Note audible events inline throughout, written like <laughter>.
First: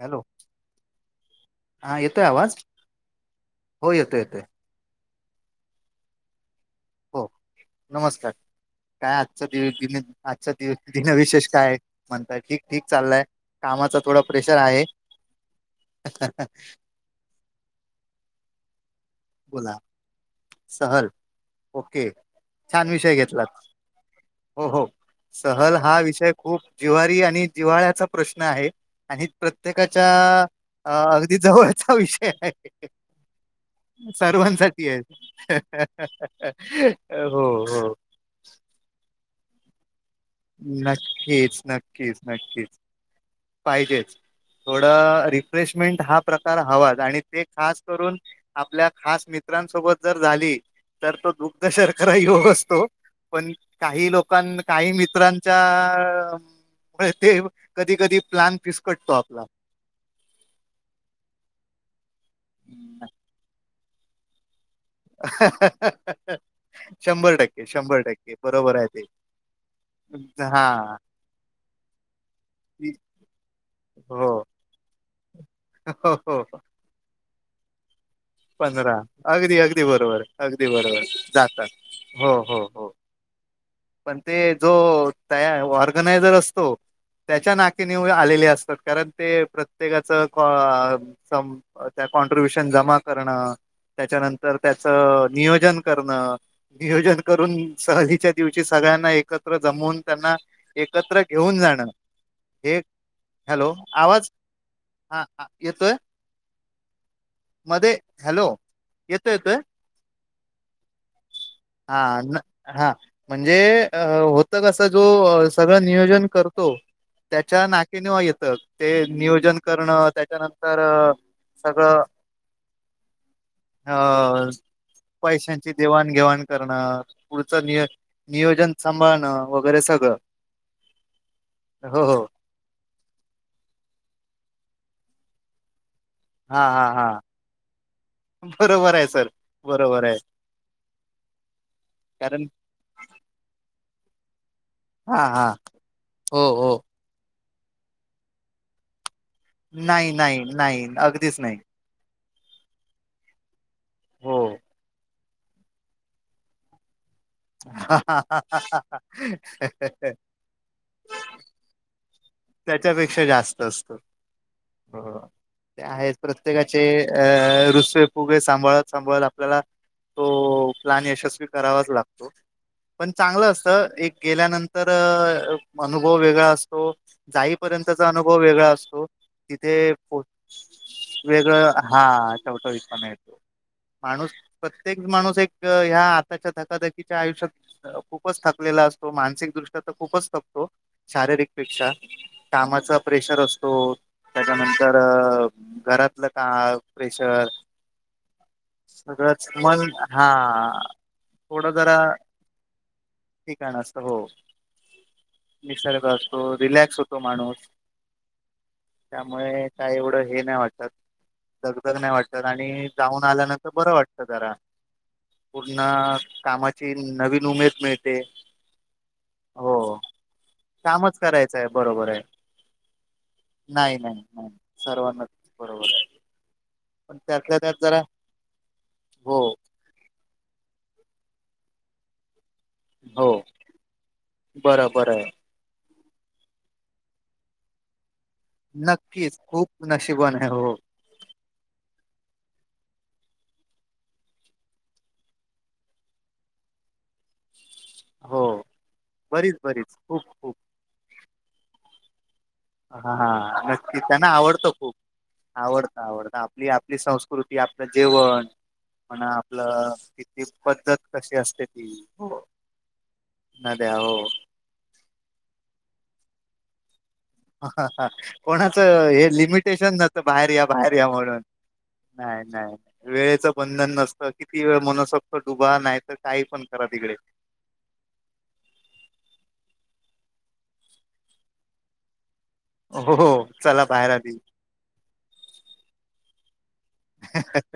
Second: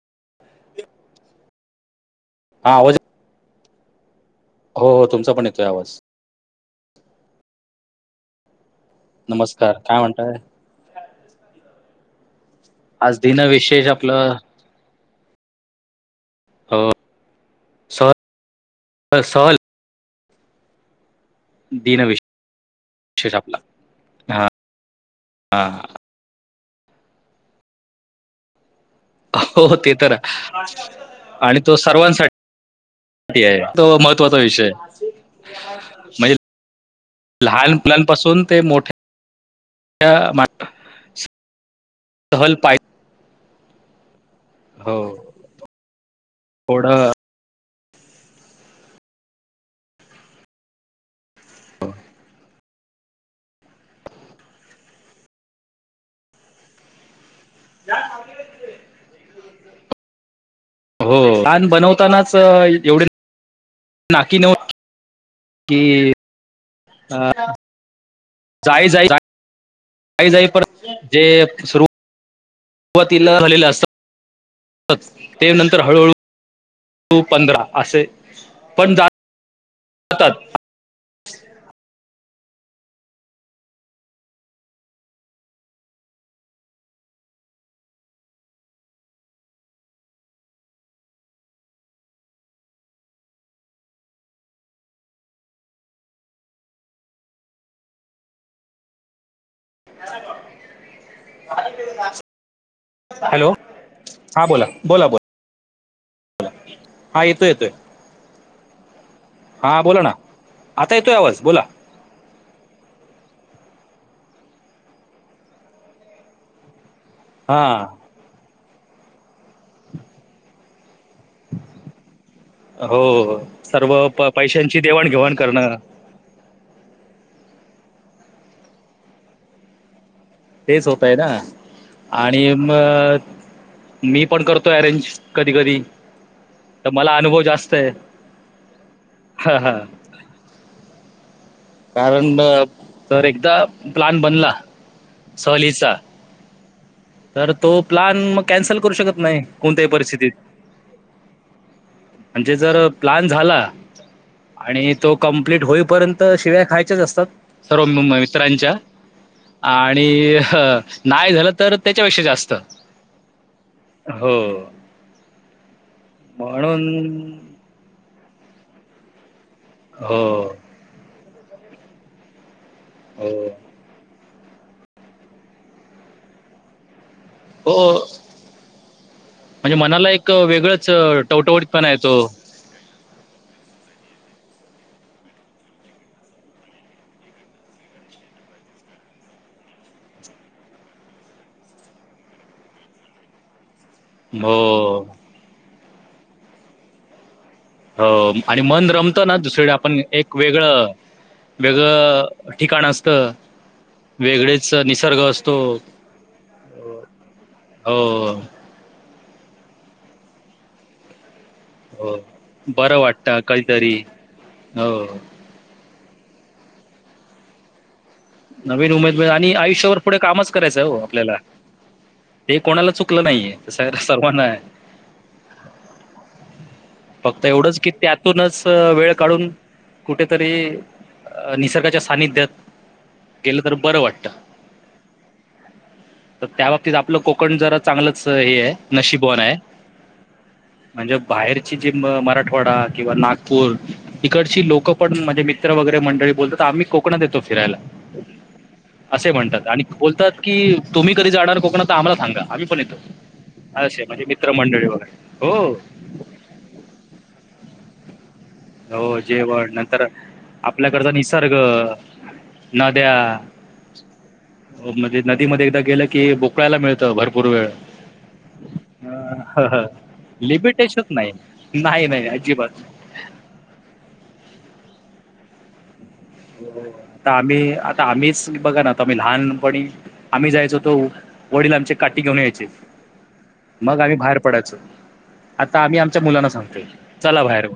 Hello, हा येतोय आवाज? हो येतोय, येतोय. हो, हो तुमचा पण येतोय आवाज. हो नमस्कार काय आजचा नमस्कार काय <unintelligible> म्हणताय आजच्या दिवस दिनविशेष काय म्हणताय, ठीक-ठीक आज चाललाय दिनविशेष कामाचा थोडा आपलं प्रेशर आहे. <unintelligible> हो सॉल, आ सॉल. ह सहल ओके दिनविशेष छान विषय घेतला आपला हा हो हो सहल हा विषय खूप जिवारी आणि जिवा्हाळ्याचा प्रश्न आहे. आणि हो ते तर प्रत्येकाच्या आहे. अगदी आणि तो जवळचा विषय सर्वांसाठी आहे. तो महत्वाचा विषय सर्वांसाठी आहे म्ह हो लहान हो मुलांपासून ते मोठ्या नक्कीच नक्कीच सहल नक्कीच पाय पाहिजेच थोड हो रिफ्रेशमेंट हा प्रकार हवा थोडं आणि ते खास करून आपल्या खास मित्रांसोबत जर झाली तर तो दुग्ध शर्खराही योग असतो, पण काही लोकां काही मी मित्राच्या मुळे तो कधी कधी प्लॅन फिस्कटतो आपला. हो प्लॅन बनवतानाच एवढे नाकी नव अ, शंभर टक्के, शंभर टक्के. बरोबर आहे जाई ते. जाई जाई जाई हा परत ते सुरू सुरुवातीला झालेले हो असत ते नंतर हळूहळू हो हो टू पंधरा असे पंधरा पण जा अगदी अगदी बरोबर जातात अगदी बरोबर जातात हो हो हो पण ते जो तया ऑर्गनायझर असतो त्याच्या नाकी नऊ आलेली असतात कारण ते प्रत्येकाच त्या कॉन्ट्र्रीब्युशन जमा करणं त्याच्यानंतर त्याचं नियोजन करणं नियोजन करून सहलीच्या दिवशी सगळ्यांना एक एकत्र जमवून त्यांना एकत्र घेऊन जाणं हे हॅलो आवाज हा बोला बोला हा बोला येतोय. <inaudible> हा येतोय येतोय मध्ये हॅलो येतोय येतोय हा बोला ना आता येतोय आवाज बोला हा हा म्हणजे अ होत कसं जो सगळं नियोजन करतो, हा त्याच्या नाकीनऊ येतं ते नियोजन करणं त्याच्यानंतर सगळं हो सर्व प पैशांची देवाण- घेवाण करणं घेवाण करणं पुढचं नि नियोजन सांभाळणं वगैरे सगळं तेच होत आहे ना हो हो आणि मग मी पण करतोय अरेंज कधी कधी हा हा तर हा मला अनुभव जास्त आहे बरोबर आहे सर हा हा बरोबर आहे कारण तर एकदा प्लन बनला हा हा सहलीचा हो हो तर तो प्लान मग कॅन्सल करू शकत नाही. कोणत्याही नाही परिस्थितीत नाही नाही अगदीच नाही. म्हणजे जर प्लान झाला हो आणि तो कंप्लीट होईपर्यंत तर शिव्या खायच्याच असतात सर्व मित्रांच्या आणि नाही झालं तर त्याच्यापेक्षा जास्त त्याच्यापेक्षा जास्त असतं हो हो ते आहे प्रत्येकाचे म्हणून अ रुसवे सांभाळत सांभाळत आपल्याला तो हो, प्लॅन यशस्वी करावाच लागतो. पण हो. चांगलं असतं एक गेल्यानंतर अनुभव वेगळा असतो, हो, जाईपर्यंतचा अनुभव वेगळा असतो. म्हणजे तिथे मनाला पो एक वेगळंच अ, वेगळं टवटवीतपणा हा येतो. टवटवीत पणा येतो. माणूस प्रत्येक माणूस एक ह्या आताच्या धकाधकीच्या आयुष्यात खूपच थकलेला असतो. मानसिक दृष्ट्या तर खूपच थकतो. शारीरिक पेक्षा. कामाचा प्रेशर असतो. हो, त्याच्यानंतर घरातलं का प्रेशर. हो आणि मन रमतं ना, सगळंच दुसरकडे मन आपण हा एक वेगळं थोडं जरा वेगळं ठिकाण असतं. ठिकाण असत, हो. वेगळेच निसर्ग असतो. निसर्ग असतो. रिलॅक्स होतो माणूस. हो, त्यामुळे काय एवढं हे नाही वाटत. दगदग नाही हो. वाटत. आणि बरं जाऊन वाटतं आल्यानंतर बरं कधीतरी. वाटत जरा. हो. पून्हा कामाची नवीन उमेद मिळते. नवीन उमेद मिळे, आणि हो आयुष्याभर पुढे कामच करायचं हो, कामच आपल्याला. करायचं आहे बरोबर आहे ते कोणाला चुकलं नाहीये. स नाही नाही नाही सर्वांनाय. सर्वांनाच बरोबर आहे पण फक्त त्यातल्या त्यात एवढंच की, जरा त्यातूनच वेळ हो काढून कुठेतरी निसर्गाच्या सानिध्यात. हो गेलं तर बर वाटत. बरं बरं आहे तर त्या बाबतीत आपलं कोक कोकण जरा चांगलंच हे ये. नक्कीच नशिबवाणे. खूप नशीबवान आहे हो म्हणजे बाहेरची जी मराठवाडा किंवा नागपूर तिकडची लोक पण म्हणजे मित्र वगैरे मंडळी बोलतात. आम्ही कोकणात येतो फिरायला. हो. असे बरीच म्हणतात. आणि बरीच खूप बोलतात खूप की तुम्ही कधी जाणार कोकणात तर आम्हाला सांगा. आम्ही पण येतो. हा हा नक्की असे म्हणजे मित्र मंडळी वगैरे. हो. आवडन. आपली आपली संस्कृती आपलं जेवण. हो पण जेवण आपलं नंतर इथली पद्धत आपल्याकडचा तशी निसर्ग असते ती. हो. नद्या नद्या हो. म्हणजे नदीमध्ये एकदा गेलं की, बोकळायला मिळतं. भर कोणाचं हे लिमिटेशन नसतं. बाहेर या, बाहेर लिमिटेशच या नाही. म्हणून. नाही नाही अजिबात. वेळेचं बंधन नसतं. किती वेळ मनसोक्त डुबा, नाही त त आम्ही आता आम्हीच बघा ना, आम्ही लहान पणी आम्ही जायचो तो वडील आमची काठी घेऊन यायचे. हो चला मग आम्ही आधी बाहेर पडायचो. आता आम्ही आमच्या मुलांना सांगतोय. चला बाहेर.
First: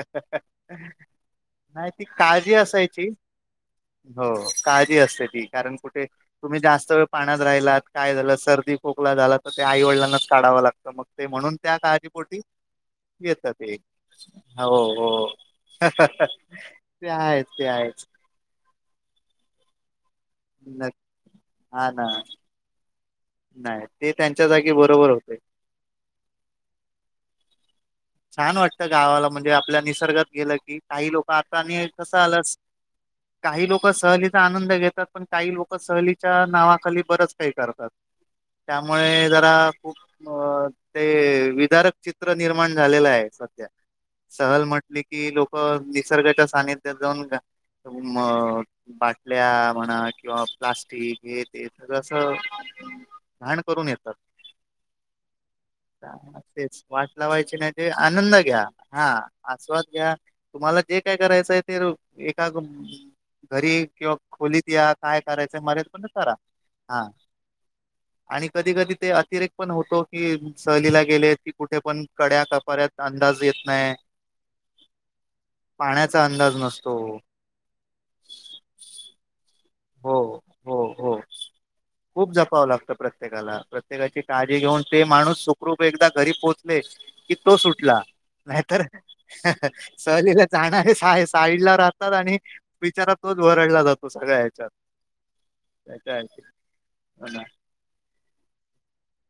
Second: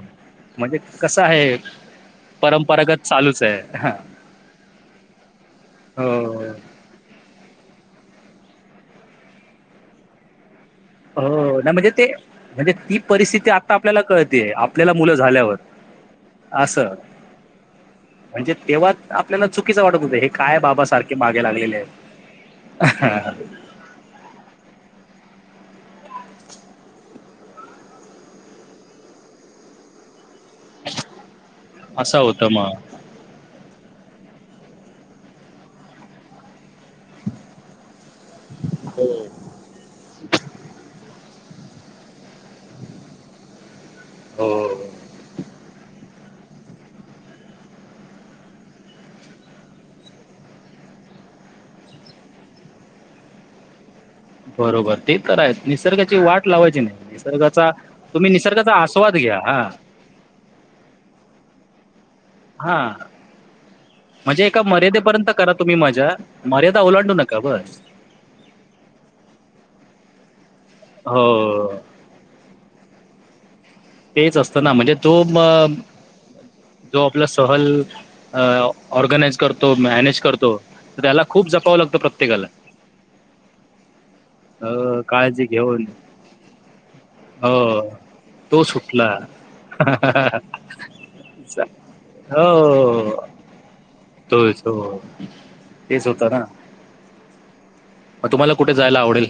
म्हणजे कसं हाये. नाही ती काळजी रंपरागत असायची चालूच आहे. हो काळजी असते ती. कारण कुठे हो. तुम्ही जास्त वेळ पाण्यात राहिलात. काय झालं. सर्दी खोकला झाला तर ते आई वडलांनाच काढावं लागत. हो नाही म्हणजे ते म्हणजे ती परिस्थिती येतं ते आता आपल्याला कळते. हो हो. असं. ते हायेच ते हायेच. म्हणजे तेव्हा आपल्याला चुकीचं वाटत होतं. हे काय बाबा नक्की. सारखे मागे लागलेलेयत. हा ना <unintelligible> नाही ते त्यांच्या जागी बरोबर होते. छान वाटतं गावाला. म्हणजे आपल्या निसर्गात गेलं की, काही लोक आता आणि असं होतं संहलंस मग काही लोक सहलीचा आनंद घेतात. पण काही लोक सहलीच्या नावाखाली बरच काही करतात, हो त्यामुळे जरा खूप अं ते विदारक चित्र निर्माण झालेलं आहे सध्या. सहल हो म्हटली कि लोक निसर्गाच्या सानिध्यात जाऊन येत्या म अ बाटल्या म्हणा किंवा प्लास्टिक हे ते सगळं असं घाण करून येतात. बरोबर ते खरयं निसर्गाची वाट लावायची नही, निसर्गाचा म्हणजे तुम्ही आनंद घ्या, निसर्गाचा हा आस्वाद घ्या हा आस्वाद घ्या तुम्हाला जे काय करायचंय ते एका हा म घरी किंवा म्हणजे एका खोलीत या काय मर्यादेपर्यंत करा करायचं तुम्ही मर्याद पण ना मजा करा, मर्यादा हा. ओलांडू नका बस आणि कधी -कधी ते अतिरेक पण होतो कि सहलीला गेले, की हो कुठे पण कड्या का परत अंदाज येत नाही. तेच असतं ना म्हणजे तो मं पाण्याचा अंदाज नसतो. जो आपला अल अं ऑर्गनाइज करतो हो मॅनेज करतो, हो हो त्याला खूप जपावं लागत खूप प्रत्येकाला. जपावं लागतं प्रत्येकाला. प्रत्येकाची काळजी अ, घेऊन, ते माणूस काळजी सुखरूप घेऊन एकदा घरी पोहोचले की तो हो सुटला. तो नाहीतर अं सुटला हं, ह सहलीला जाणारे सा -साय साईडला राहतात आणि हो विचारात तोच वरडला जातो सगळ्या ह्याच्या तोच हो तेच होतं ना हो ना. म तुम्हाला कुठे जायला आवडेल?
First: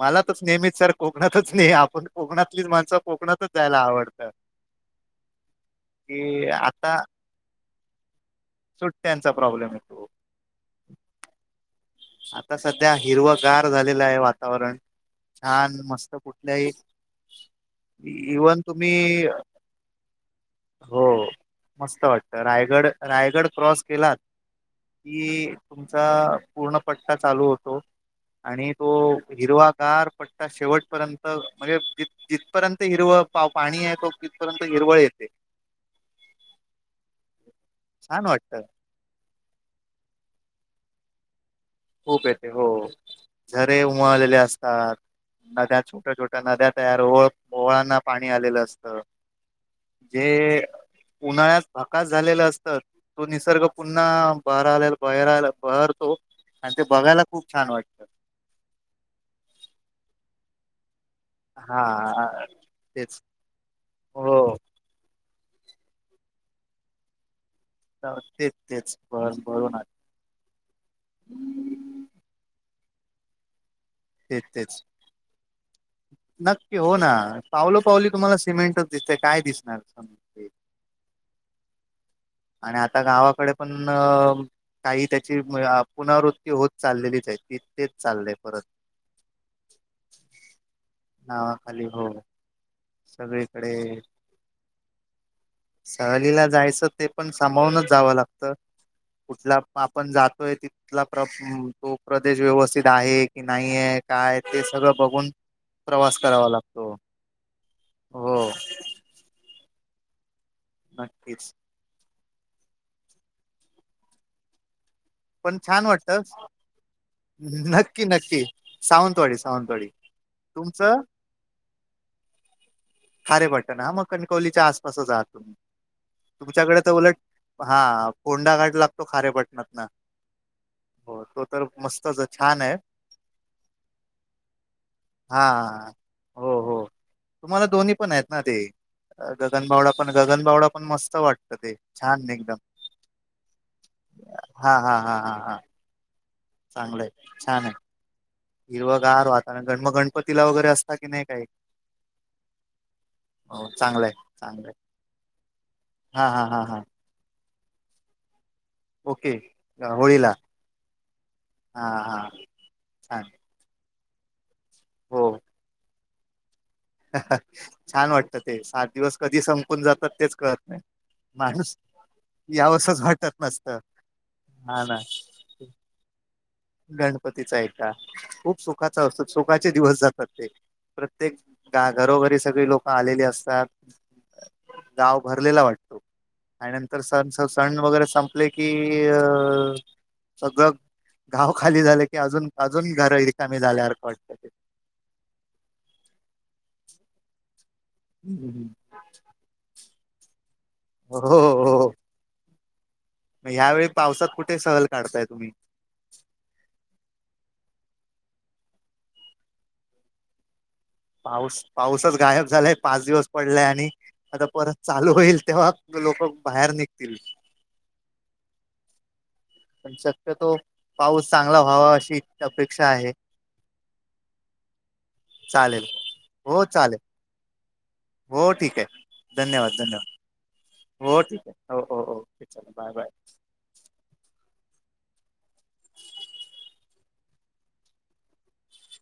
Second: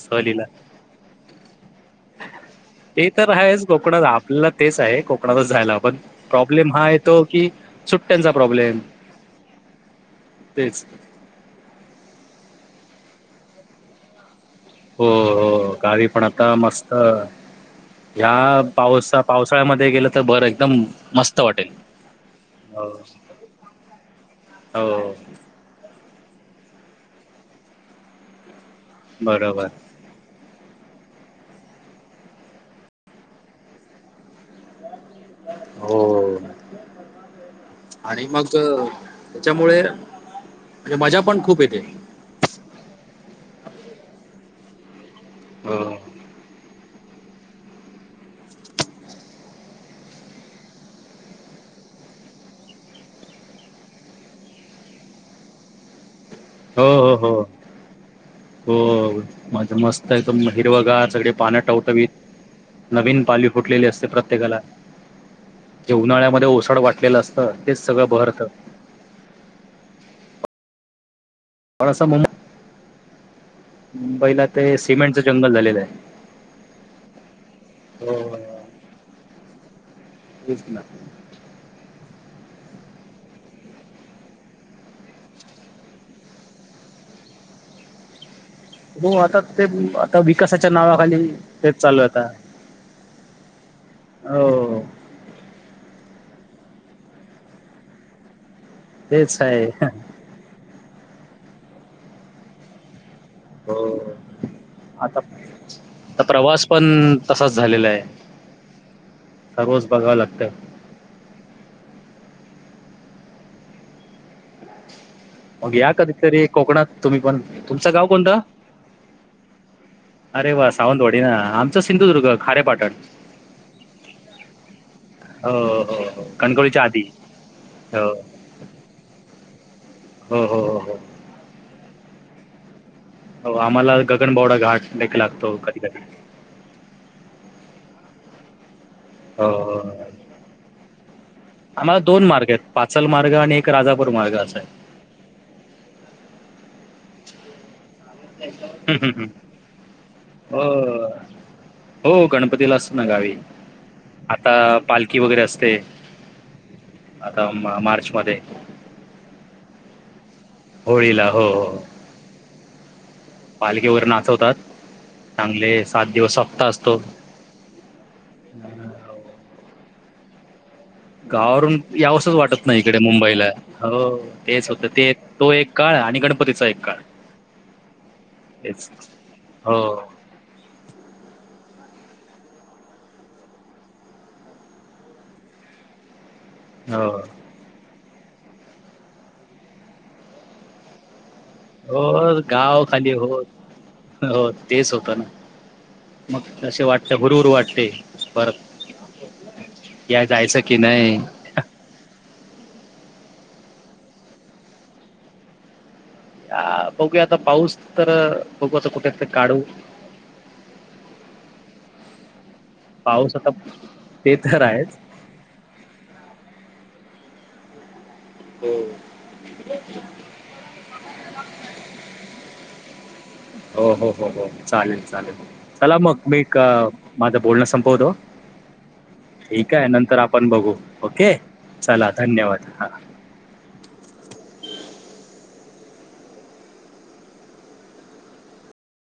मला तसं सहलीला तरच नेहमीच सर कोकणातच नाही आपण कोकणातलीच माणसं ते तर कोकणातच आहेच जायला कोकणात आवडतं आपल्याला तेच आहे, कोकणातच जायला पण की प्रॉब्लेम हा आता आहे तो कि सुट्ट्यांचा प्रॉब्लेम, सुट्ट्यांचा प्रॉब्लेम येतो तेच आता सध्या हिरवगार झालेलं आहे वातावरण. हो, हो छान गावी मस्त पण आता कुठल्याही मस्त इव्हन ह्या पावसा, तुम्ही पावसाळ्यामध्ये गेलं तर बरं एकदम मस्त वाटेल. त हो रायगड, रायगड क्रॉस केला हो की तुमचा पूर्ण पट्टा चालू होतो. आणि तो बरोबर हिरवा गार पट्टा शेवटपर्यंत म्हणजे जि जिथपर्यंत हिरवळ पा- पाणी आहे त तिथपर्यंत हिरवळ ये ते. हो छान आणि मग वाटतं ज त्याच्यामुळे म्हणे मजा पण खूप येते. खूप येते हो, झरे उमळलेले असतात हो नद्या छोट्या, छोट्या त्या नद्या तयार ओळ, ओळांना पाणी आलेलं असत जे उन्हाळ्यात भाकास झालेलं असतं, तो निसर्ग पुन्हा बारावीला, बहेराला बहरतो आणि ते हो हो बघायला हो खूप छान वाटतं. हो म्हणजे मस्त एकदम हिरवगार सगळे पान हा टवटवीत तेच नवीन पालवी फुटलेली असते हो प्रत्येकाला. जे उन्हाळ्यामध्ये ओसाड वाटलेलं असतं ते स ते, तेच बस बर ना असं म्हणू तेच पहिला तेच ते सिमेंटचं जंगल झा नक्की हो ना, पावलं- पावली हो तुम्हाला सिमेंटच दिसते काय दिसणार सागं? तेच ना. आण आता गावाकडे पण अं काही त्याची पुनवृत्ती होत चाललेलीच आहे. ती तेच चाललंय परत. हो आता तेच आता विकासाच्या नावाखाली तेच नावाखाली चालू हो आहे. आता सगळीकडे हो <inaudible> सहलीला जायचं ते पण सांभाळूनच जावं लागतं. <inaudible> तीथं तेच कुठला आहे आपण जातोय तिथं- तिथला प्र तो प्रदेश व्यवस्थित आहे. नाही हो आहे काय ते सगळं बघून आता करावा प्रवास पण लागतो तसाच झालेला आहे. हो <inaudible> आता रोज बघाव लागतं. नक्कीच पण मग छान या वाटत कधीतरी कोकणात तुम्ही पण. तुमचं नक्की गाव कोणतं? नक्की सावंतवाडी सावंतवाडी <inaudible> अरे वा! तुमचं सावंतवाडी ना आमचं सिंधुदुर्ग खारेपाटण. खारेपटण हा मग कणकवलीच्या आसपासच आहात. हो तुम्ही हो हो तुमच्याकडे कणकवलीच्या तर आधी उलट हो हा फोंडा घाट लागतो खारेपटणात ना हम ह ह हो हो तो तर मस्तच हे छान आहे. हो आम्हाला गगनबावडा घाट लेट हा लागतो. कधी कधी हो हो तुम्हाला दोन्ही पण आहेत ना ते. हो हो गगनबावडा हो पण गगनबावडा पण मस्त वाटत ते आम्हाला दोन छान! मार्ग एकदम. आहेत पाचल मार्ग आणि एक राजापूर मार्ग असा आहे. हा हा हा हा चांगलंय छान आहे. हम्म, हम्म, हिरवागार हम्म. वातावरण पण मग गणपतीला वगैरे असता की नाही काही? हो गणपतीला असत ना गावी हो चांगलंय <inaudible> आता चांगलंय पालखी वगैरे असते. हा हा हा हा आता मार्च मध्ये. ओके होळीला होळीला हो हा हा छान पालखीवर नाचवतात. हो चांगले सात दिवस सपता असतो. छान वाटत ते अं, सात दिवस कधी संपून जातात तेच कळत नाही. माणूस गावावरून यावसच वाटत नाही. इकडे यावंसच वाटत मुंबईला नसतं हो तेच हा होत ना ते तो एक काळ आणि गणपतीचा एक काळ गणपतीचा ऐका खूप तेच सुखाचा असतो. खुप सुखाचे हो दिवस जातात. प्रत्येक प्रत्येक गा घरोघरी सगळी लोक आलेली असतात. गाव भरलेला वाटत. <inaudible> आणि नंतर हो सण सण वगैरे संपले की? अ सगळं गाव खाली हो झालं की अजून गाव अजून खाली घर होत रिकामी झाल्यासारखं वाटतं ते होत. तेच होत ना मग कसे वाटते? हुरहुर वाटते. हम्म परत हम् या जायचं की नाही? ह्यावेेळी पावसात कुठे सहल काढताय तुम्ही? अ बघूया आता? पाऊस तर बघू आता कुठे ते काढू? पाऊस पाऊसच गायब झालाय. पाच दिवस पाऊस आता पडलाय आणि ते आता तर परत आहेच चालू होईल तेव्हा? लोक बाहेर निघतील. हो पण शक्यतो पाऊस चांगला व्हावा अशी अपेक्षा आहे. हो हो हो हो, चालेल चालेल. चला मग मी हो क चालेल माझं बोलणं संपवतो. हो ठीक आहे धन्यवाद ठीक आहे धन्यवाद नंतर आपण बघू हो ओके, ठीक आहे हो हो चला हो धन्यवाद चालेल बाय हा. बाय